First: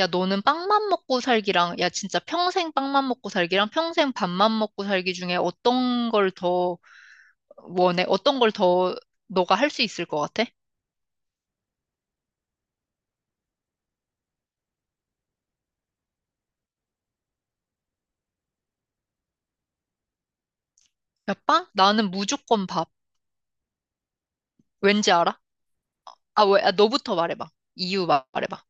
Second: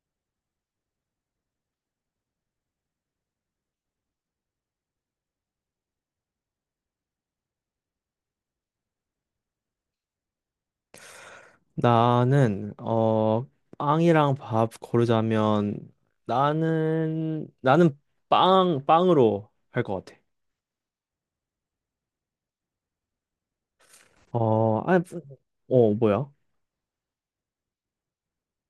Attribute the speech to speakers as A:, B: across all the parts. A: 야, 너는 빵만 먹고 살기랑, 야, 진짜 평생 빵만 먹고 살기랑 평생 밥만 먹고 살기 중에 어떤 걸 더 원해? 어떤 걸 더 너가 할 수 있을 것 같아?
B: 나는 빵이랑 밥 고르자면 나는 빵 빵으로 할 것 같아.
A: 야, 빵? 나는 무조건 밥.
B: 어, 아니,
A: 왠지 알아?
B: 어 뭐야?
A: 아, 왜? 아, 너부터 말해봐. 이유 말해봐.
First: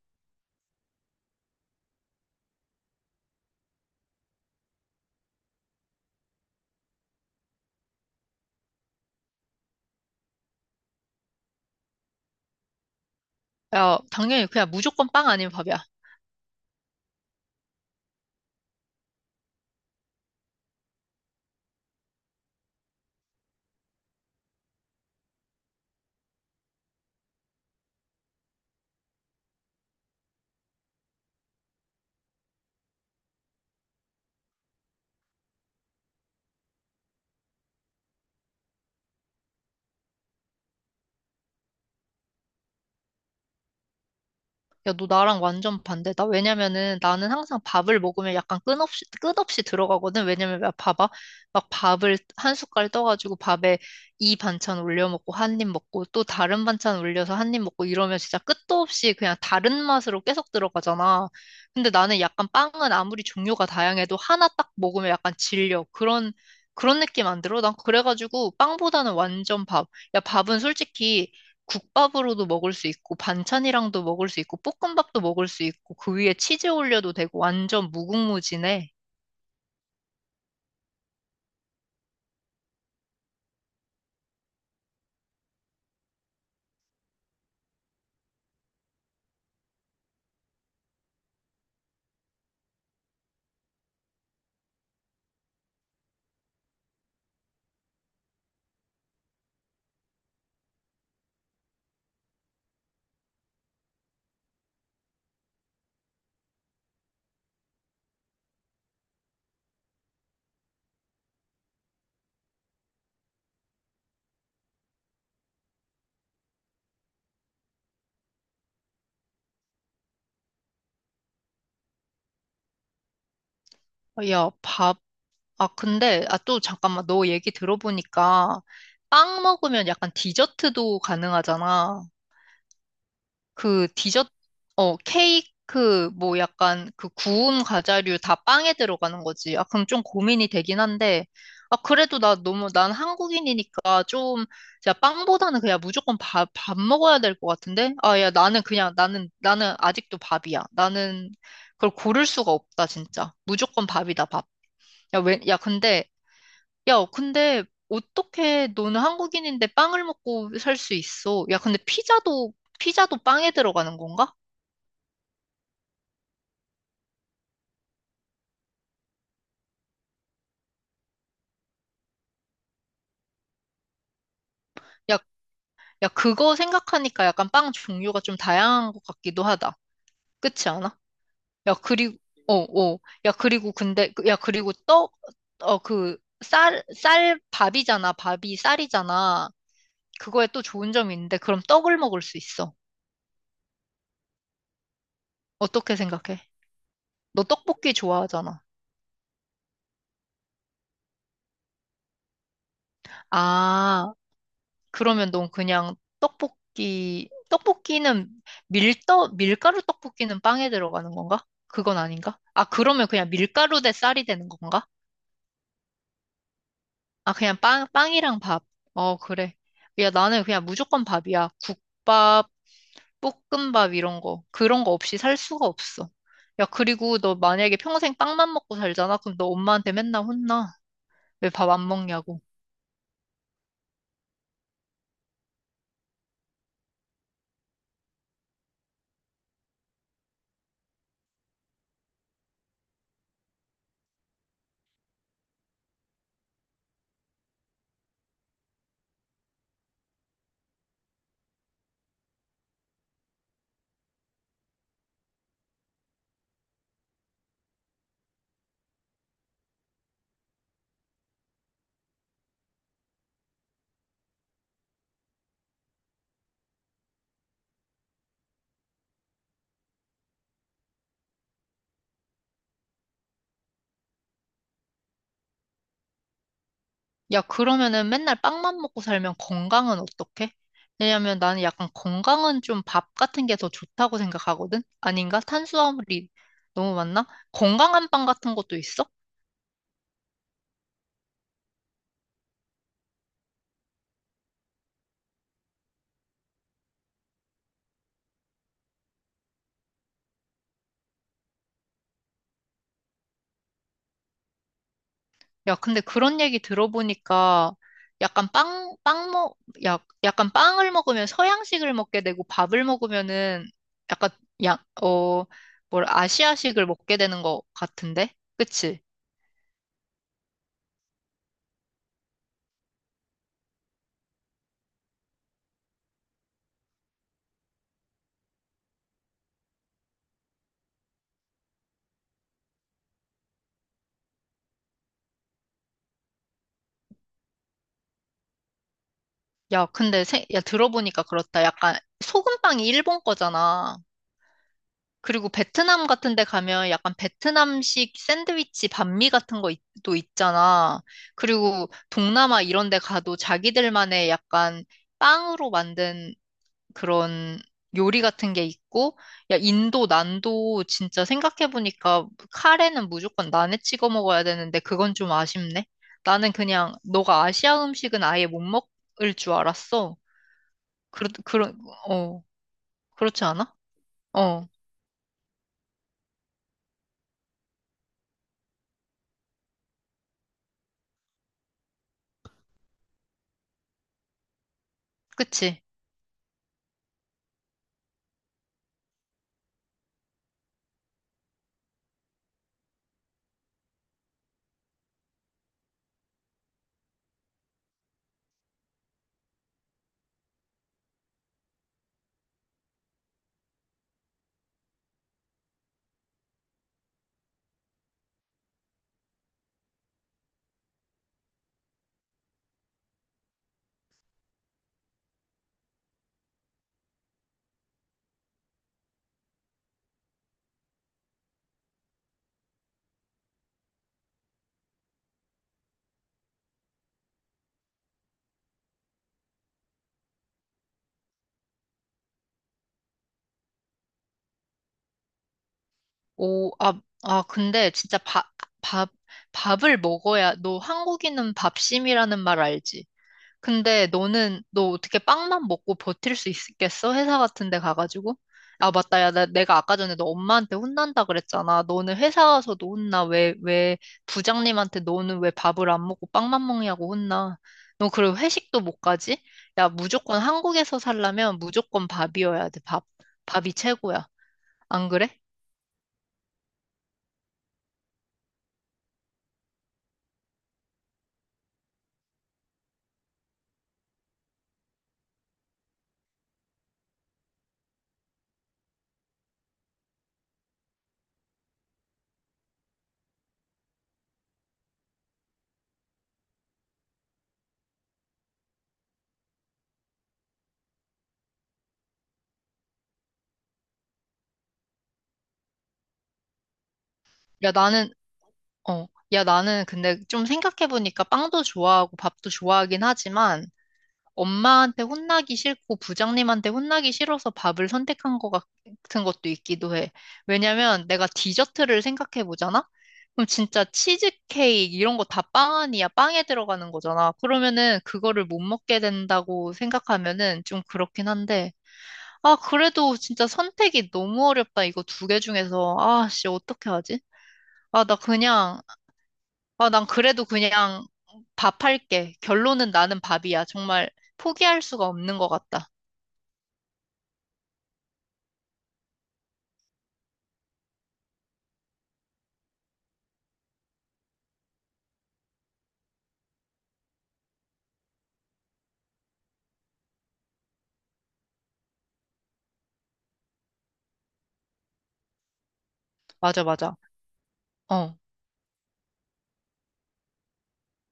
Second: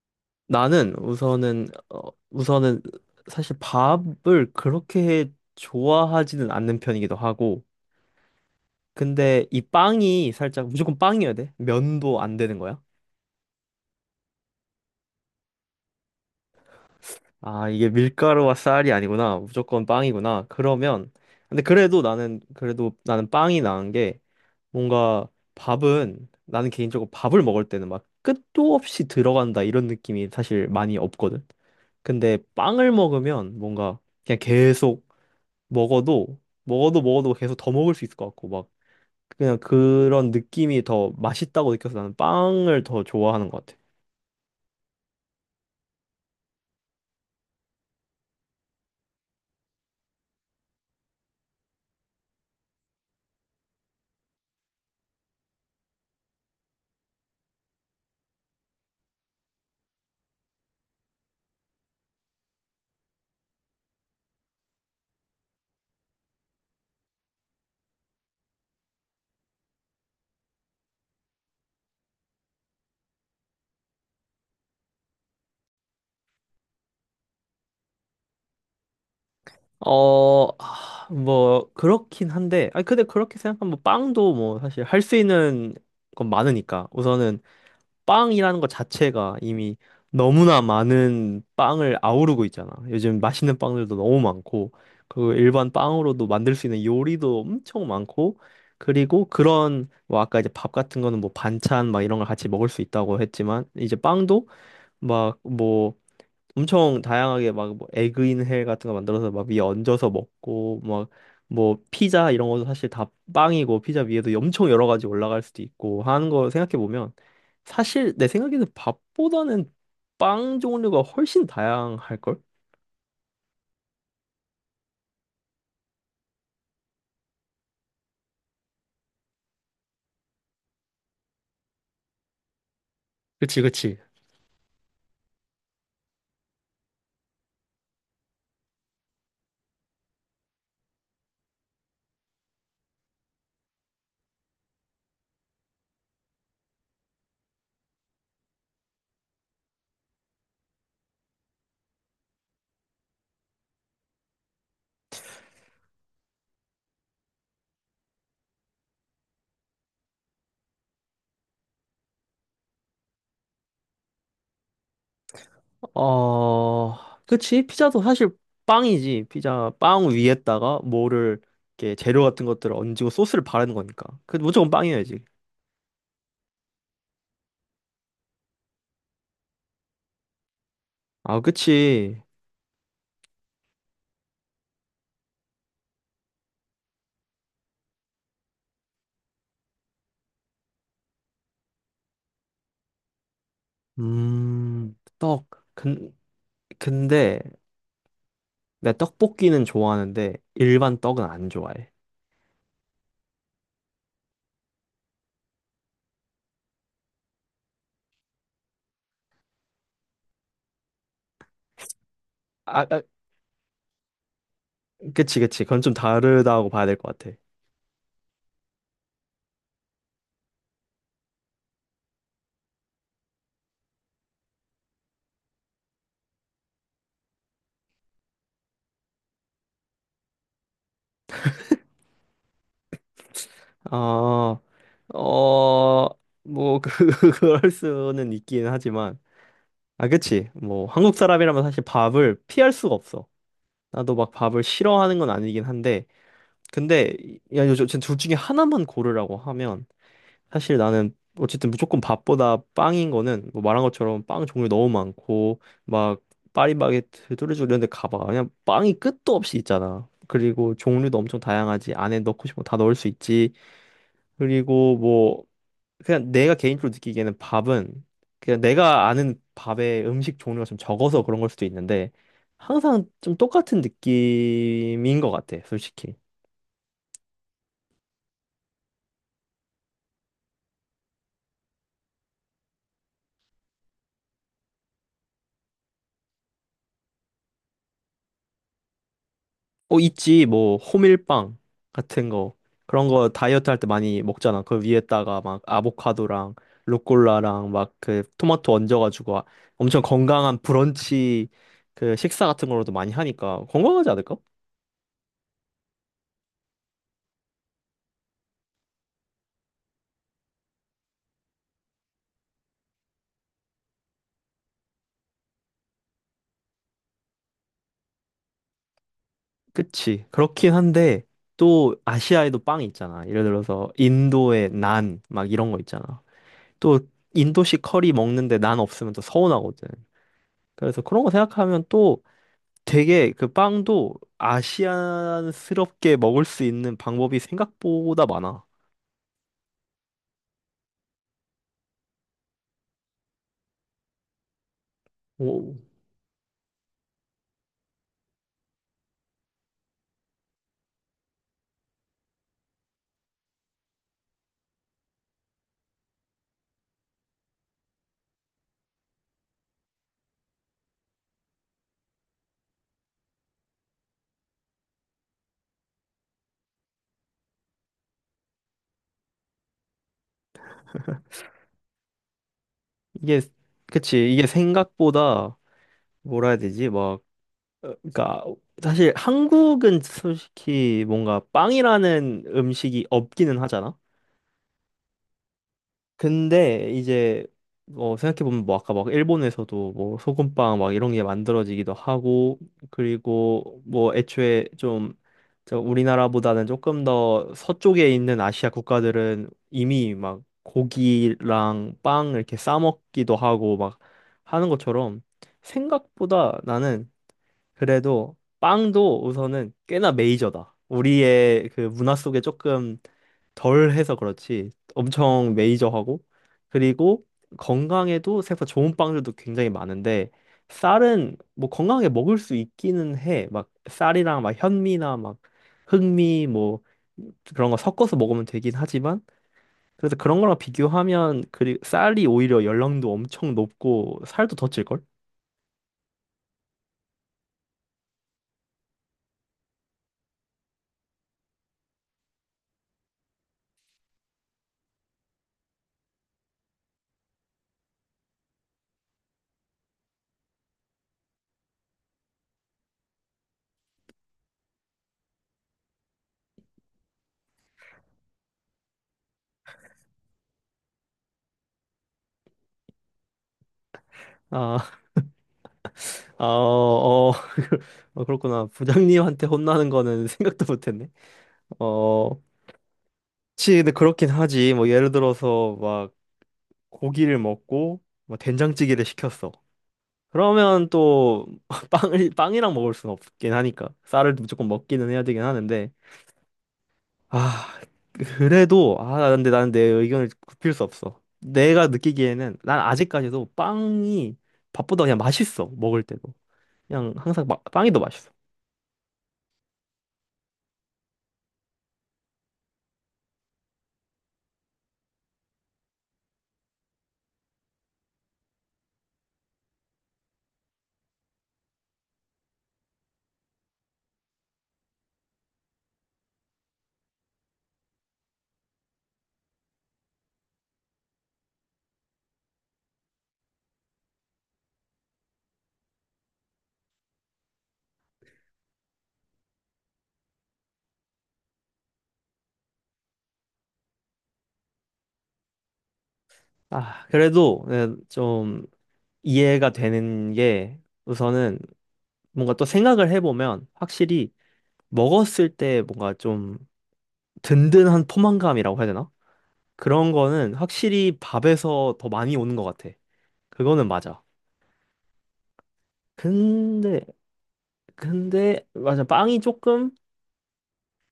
B: 나는 우선은 사실 밥을 그렇게 좋아하지는 않는 편이기도 하고, 근데 이 빵이 살짝 무조건 빵이어야 돼? 면도 안 되는 거야?
A: 야, 당연히 그냥 무조건 빵 아니면 밥이야.
B: 아, 이게 밀가루와 쌀이 아니구나. 무조건 빵이구나. 그러면 근데 그래도 나는 빵이 나은 게 뭔가 밥은 나는 개인적으로 밥을 먹을 때는 막 끝도 없이 들어간다 이런 느낌이 사실 많이 없거든. 근데 빵을 먹으면 뭔가 그냥 계속 먹어도 먹어도 계속 더 먹을 수 있을 것 같고 막 그냥 그런 느낌이 더 맛있다고 느껴서 나는 빵을 더 좋아하는 것 같아.
A: 야, 너 나랑 완전 반대다. 왜냐면은 나는 항상 밥을 먹으면 약간 끝없이 들어가거든. 왜냐면 막 봐봐. 막 밥을 한 숟갈 떠가지고 밥에 이 반찬 올려 먹고 한 입 먹고 또 다른 반찬 올려서 한 입 먹고 이러면 진짜 끝도 없이 그냥 다른 맛으로 계속 들어가잖아. 근데 나는 약간 빵은 아무리 종류가 다양해도 하나 딱 먹으면 약간 질려. 그런 느낌 안 들어? 난 그래가지고 빵보다는 완전 밥. 야, 밥은 솔직히 국밥으로도 먹을 수 있고 반찬이랑도 먹을 수 있고 볶음밥도 먹을 수 있고 그 위에 치즈 올려도 되고 완전 무궁무진해.
B: 어, 아, 뭐 그렇긴 한데, 아 근데 그렇게 생각하면 뭐 빵도 뭐 사실 할 수 있는 건 많으니까 우선은 빵이라는 것 자체가 이미 너무나 많은 빵을 아우르고 있잖아. 요즘 맛있는 빵들도 너무 많고, 그 일반 빵으로도 만들 수 있는 요리도 엄청 많고, 그리고 그런 뭐 아까 이제 밥 같은 거는 뭐 반찬 막 이런 걸 같이 먹을 수 있다고 했지만 이제 빵도 막뭐 엄청 다양하게 막뭐 에그인 헬 같은 거 만들어서 막 위에 얹어서 먹고 막 뭐 피자 이런 것도 사실 다 빵이고 피자 위에도 엄청 여러 가지 올라갈 수도 있고 하는 거 생각해 보면 사실 내 생각에는 밥보다는 빵 종류가 훨씬 다양할 걸?
A: 야, 밥. 아, 근데 아 또 잠깐만 너 얘기 들어보니까 빵 먹으면 약간 디저트도 가능하잖아.
B: 그치,
A: 그
B: 그치.
A: 디저트, 어, 케이크, 뭐 약간 그 구운 과자류 다 빵에 들어가는 거지. 아, 그럼 좀 고민이 되긴 한데. 아, 그래도 나 너무, 난 한국인이니까 좀, 야, 빵보다는 그냥 무조건 밥, 밥 먹어야 될 것 같은데? 아, 야, 나는 아직도 밥이야. 나는 그걸 고를 수가 없다, 진짜. 무조건 밥이다, 밥. 야, 왜, 야, 근데 야, 근데 어떻게 너는 한국인인데 빵을 먹고 살 수 있어? 야, 근데 피자도 빵에 들어가는 건가?
B: 어, 그치. 피자도 사실 빵이지. 피자 빵 위에다가 뭐를 이렇게 재료 같은 것들을 얹고 소스를 바르는 거니까. 그 무조건 빵이어야지.
A: 야, 야, 그거 생각하니까 약간 빵 종류가 좀 다양한 것 같기도 하다. 그렇지 않아?
B: 아,
A: 야, 그리고,
B: 그치.
A: 어, 어. 야, 그리고 근데, 야, 그리고 떡, 어, 쌀, 밥이잖아. 밥이 쌀이잖아. 그거에 또 좋은 점이 있는데, 그럼 떡을 먹을 수 있어.
B: 음, 떡.
A: 어떻게
B: 근,
A: 생각해?
B: 근데
A: 너 떡볶이 좋아하잖아.
B: 내 떡볶이는 좋아하는데 일반 떡은 안 좋아해.
A: 아, 그러면 넌 그냥 떡볶이는 밀떡, 밀가루 떡볶이는 빵에 들어가는 건가? 그건 아닌가? 아,
B: 아, 아,
A: 그러면 그냥 밀가루 대 쌀이 되는 건가?
B: 그치, 그치. 그건 좀 다르다고 봐야 될 것
A: 아,
B: 같아.
A: 그냥 빵이랑 밥. 어, 그래. 야, 나는 그냥 무조건 밥이야. 국밥, 볶음밥 이런 거. 그런 거 없이 살 수가 없어. 야, 그리고 너 만약에 평생 빵만 먹고 살잖아? 그럼 너 엄마한테 맨날 혼나. 왜 밥 안 먹냐고.
B: 어, 어, 뭐, 그, 그럴 수는 있긴 하지만. 아, 그치. 뭐, 한국 사람이라면 사실 밥을 피할 수가 없어. 나도 막 밥을 싫어하는 건 아니긴 한데. 근데, 야, 요즘 둘 중에 하나만 고르라고 하면 사실 나는 어쨌든 무조건 밥보다 빵인 거는 뭐 말한 것처럼 빵 종류 너무 많고 막 파리바게트, 뚜레쥬르 이런 데 가봐. 그냥 빵이 끝도 없이 있잖아. 그리고 종류도 엄청 다양하지. 안에 넣고 싶은 거 다 넣을 수 있지. 그리고 뭐 그냥 내가 개인적으로 느끼기에는 밥은 그냥 내가 아는 밥의 음식 종류가 좀 적어서 그런 걸 수도 있는데 항상 좀 똑같은 느낌인 것 같아, 솔직히.
A: 야, 그러면은 맨날 빵만 먹고 살면 건강은 어떡해? 왜냐면 나는 약간 건강은 좀 밥 같은 게 더 좋다고 생각하거든? 아닌가? 탄수화물이 너무 많나? 건강한 빵 같은 것도 있어?
B: 어, 있지. 뭐, 호밀빵 같은 거. 그런 거 다이어트 할 때 많이 먹잖아. 그 위에다가 막 아보카도랑 루꼴라랑 막 그 토마토 얹어가지고 엄청 건강한 브런치 그 식사 같은 걸로도 많이 하니까 건강하지 않을까?
A: 야, 근데 그런 얘기 들어보니까 약간 빵, 빵 먹, 야, 약간 빵을 먹으면 서양식을 먹게 되고 밥을 먹으면은 약간, 야, 어, 뭘 아시아식을 먹게 되는 것 같은데? 그치?
B: 그치. 그렇긴 한데 또 아시아에도 빵이 있잖아. 예를 들어서 인도의 난 막 이런 거 있잖아. 또 인도식 커리 먹는데 난 없으면 또 서운하거든. 그래서 그런 거 생각하면 또 되게 그 빵도 아시안스럽게 먹을 수 있는 방법이 생각보다 많아.
A: 야, 들어보니까 그렇다. 약간 소금빵이 일본 거잖아. 그리고
B: 오,
A: 베트남 같은 데 가면 약간 베트남식 샌드위치 반미 같은 거 또 있잖아. 그리고 동남아 이런 데 가도 자기들만의 약간 빵으로 만든 그런 요리 같은 게 있고, 야, 인도, 난도 진짜 생각해보니까 카레는 무조건 난에 찍어 먹어야 되는데 그건 좀 아쉽네. 나는 그냥 너가 아시아 음식은 아예 못 먹을 줄 알았어. 그렇, 그런, 어,
B: 이게
A: 그렇지 않아?
B: 그치 이게
A: 어,
B: 생각보다 뭐라 해야 되지 막 어, 그러니까 사실 한국은 솔직히 뭔가 빵이라는 음식이 없기는 하잖아.
A: 그치?
B: 근데 이제 뭐 생각해보면 뭐 아까 막 일본에서도 뭐 소금빵 막 이런 게 만들어지기도 하고 그리고 뭐 애초에 좀 저 우리나라보다는 조금 더 서쪽에 있는 아시아 국가들은 이미 막 고기랑 빵 이렇게 싸 먹기도 하고 막 하는 것처럼 생각보다 나는 그래도 빵도 우선은 꽤나 메이저다. 우리의 그 문화 속에 조금 덜 해서 그렇지 엄청 메이저하고 그리고 건강에도 생각보다 좋은 빵들도 굉장히 많은데 쌀은 뭐 건강하게 먹을 수 있기는 해. 막 쌀이랑 막 현미나 막 흑미 뭐 그런 거 섞어서 먹으면 되긴 하지만 그래서 그런 거랑 비교하면 그리 쌀이 오히려 열량도 엄청 높고 살도 더 찔걸?
A: 오, 아, 아, 근데 진짜 밥, 밥을 먹어야, 너 한국인은 밥심이라는 말 알지? 근데 너 어떻게 빵만 먹고 버틸 수 있겠어? 회사 같은 데 가가지고? 아, 맞다. 야, 내가 아까 전에 너 엄마한테 혼난다 그랬잖아. 너는 회사 가서도 혼나. 부장님한테 너는 왜 밥을 안 먹고 빵만 먹냐고 혼나. 너 그리고 회식도 못 가지? 야, 무조건 한국에서 살려면 무조건 밥이어야 돼, 밥. 밥이 최고야.
B: 아,
A: 안 그래?
B: 아, 어, 어, 어, 그렇구나. 부장님한테 혼나는 거는 생각도 못했네. 어, 그치, 근데 그렇긴 하지. 뭐, 예를 들어서, 막, 고기를 먹고, 뭐, 된장찌개를 시켰어. 그러면 또, 빵이랑 먹을 수는 없긴 하니까. 쌀을 무조건 먹기는 해야 되긴 하는데. 아, 그래도, 아, 근데 나는 내 의견을 굽힐 수 없어. 내가 느끼기에는, 난 아직까지도 빵이 밥보다 그냥 맛있어. 먹을 때도. 그냥 항상
A: 야,
B: 빵이 더
A: 나는,
B: 맛있어.
A: 어, 야, 나는 근데 좀 생각해보니까 빵도 좋아하고 밥도 좋아하긴 하지만 엄마한테 혼나기 싫고 부장님한테 혼나기 싫어서 밥을 선택한 것 같은 것도 있기도 해. 왜냐면 내가 디저트를 생각해보잖아? 그럼 진짜 치즈케이크 이런 거 다 빵 아니야? 빵에 들어가는 거잖아. 그러면은 그거를 못 먹게 된다고 생각하면은 좀 그렇긴 한데. 아, 그래도 진짜 선택이 너무 어렵다. 이거 두 개 중에서. 아, 씨, 어떻게 하지? 아, 나 그냥 난 그래도 그냥 밥 할게. 결론은 나는 밥이야. 정말 포기할 수가 없는 것 같다.
B: 아, 그래도 네, 좀 이해가 되는 게 우선은 뭔가 또 생각을 해보면 확실히 먹었을 때 뭔가 좀 든든한 포만감이라고 해야 되나? 그런 거는 확실히 밥에서 더 많이 오는 것 같아. 그거는 맞아.
A: 맞아, 맞아.
B: 근데,
A: 어.
B: 근데, 맞아. 빵이 조금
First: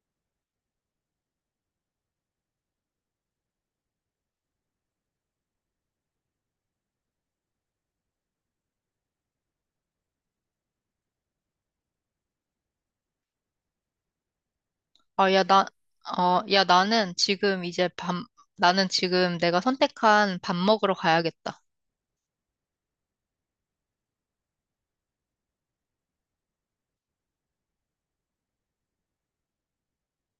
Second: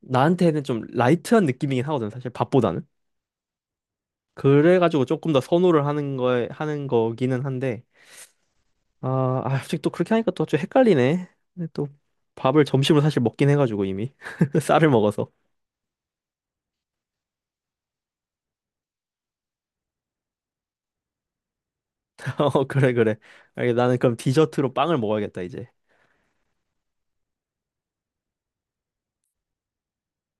B: 나한테는 좀 라이트한 느낌이긴 하거든, 사실 밥보다는. 그래가지고 조금 더 하는 거기는 한데. 아, 아, 솔직히 또 그렇게 하니까 또 좀 헷갈리네. 근데 또 밥을 점심으로 사실 먹긴 해가지고 이미 쌀을 먹어서.
A: 아, 야, 나, 야, 나는 지금 이제 나는 지금 내가 선택한 밥 먹으러 가야겠다.
B: 어, 그래 그래. 알겠, 나는 그럼 디저트로 빵을 먹어야겠다 이제.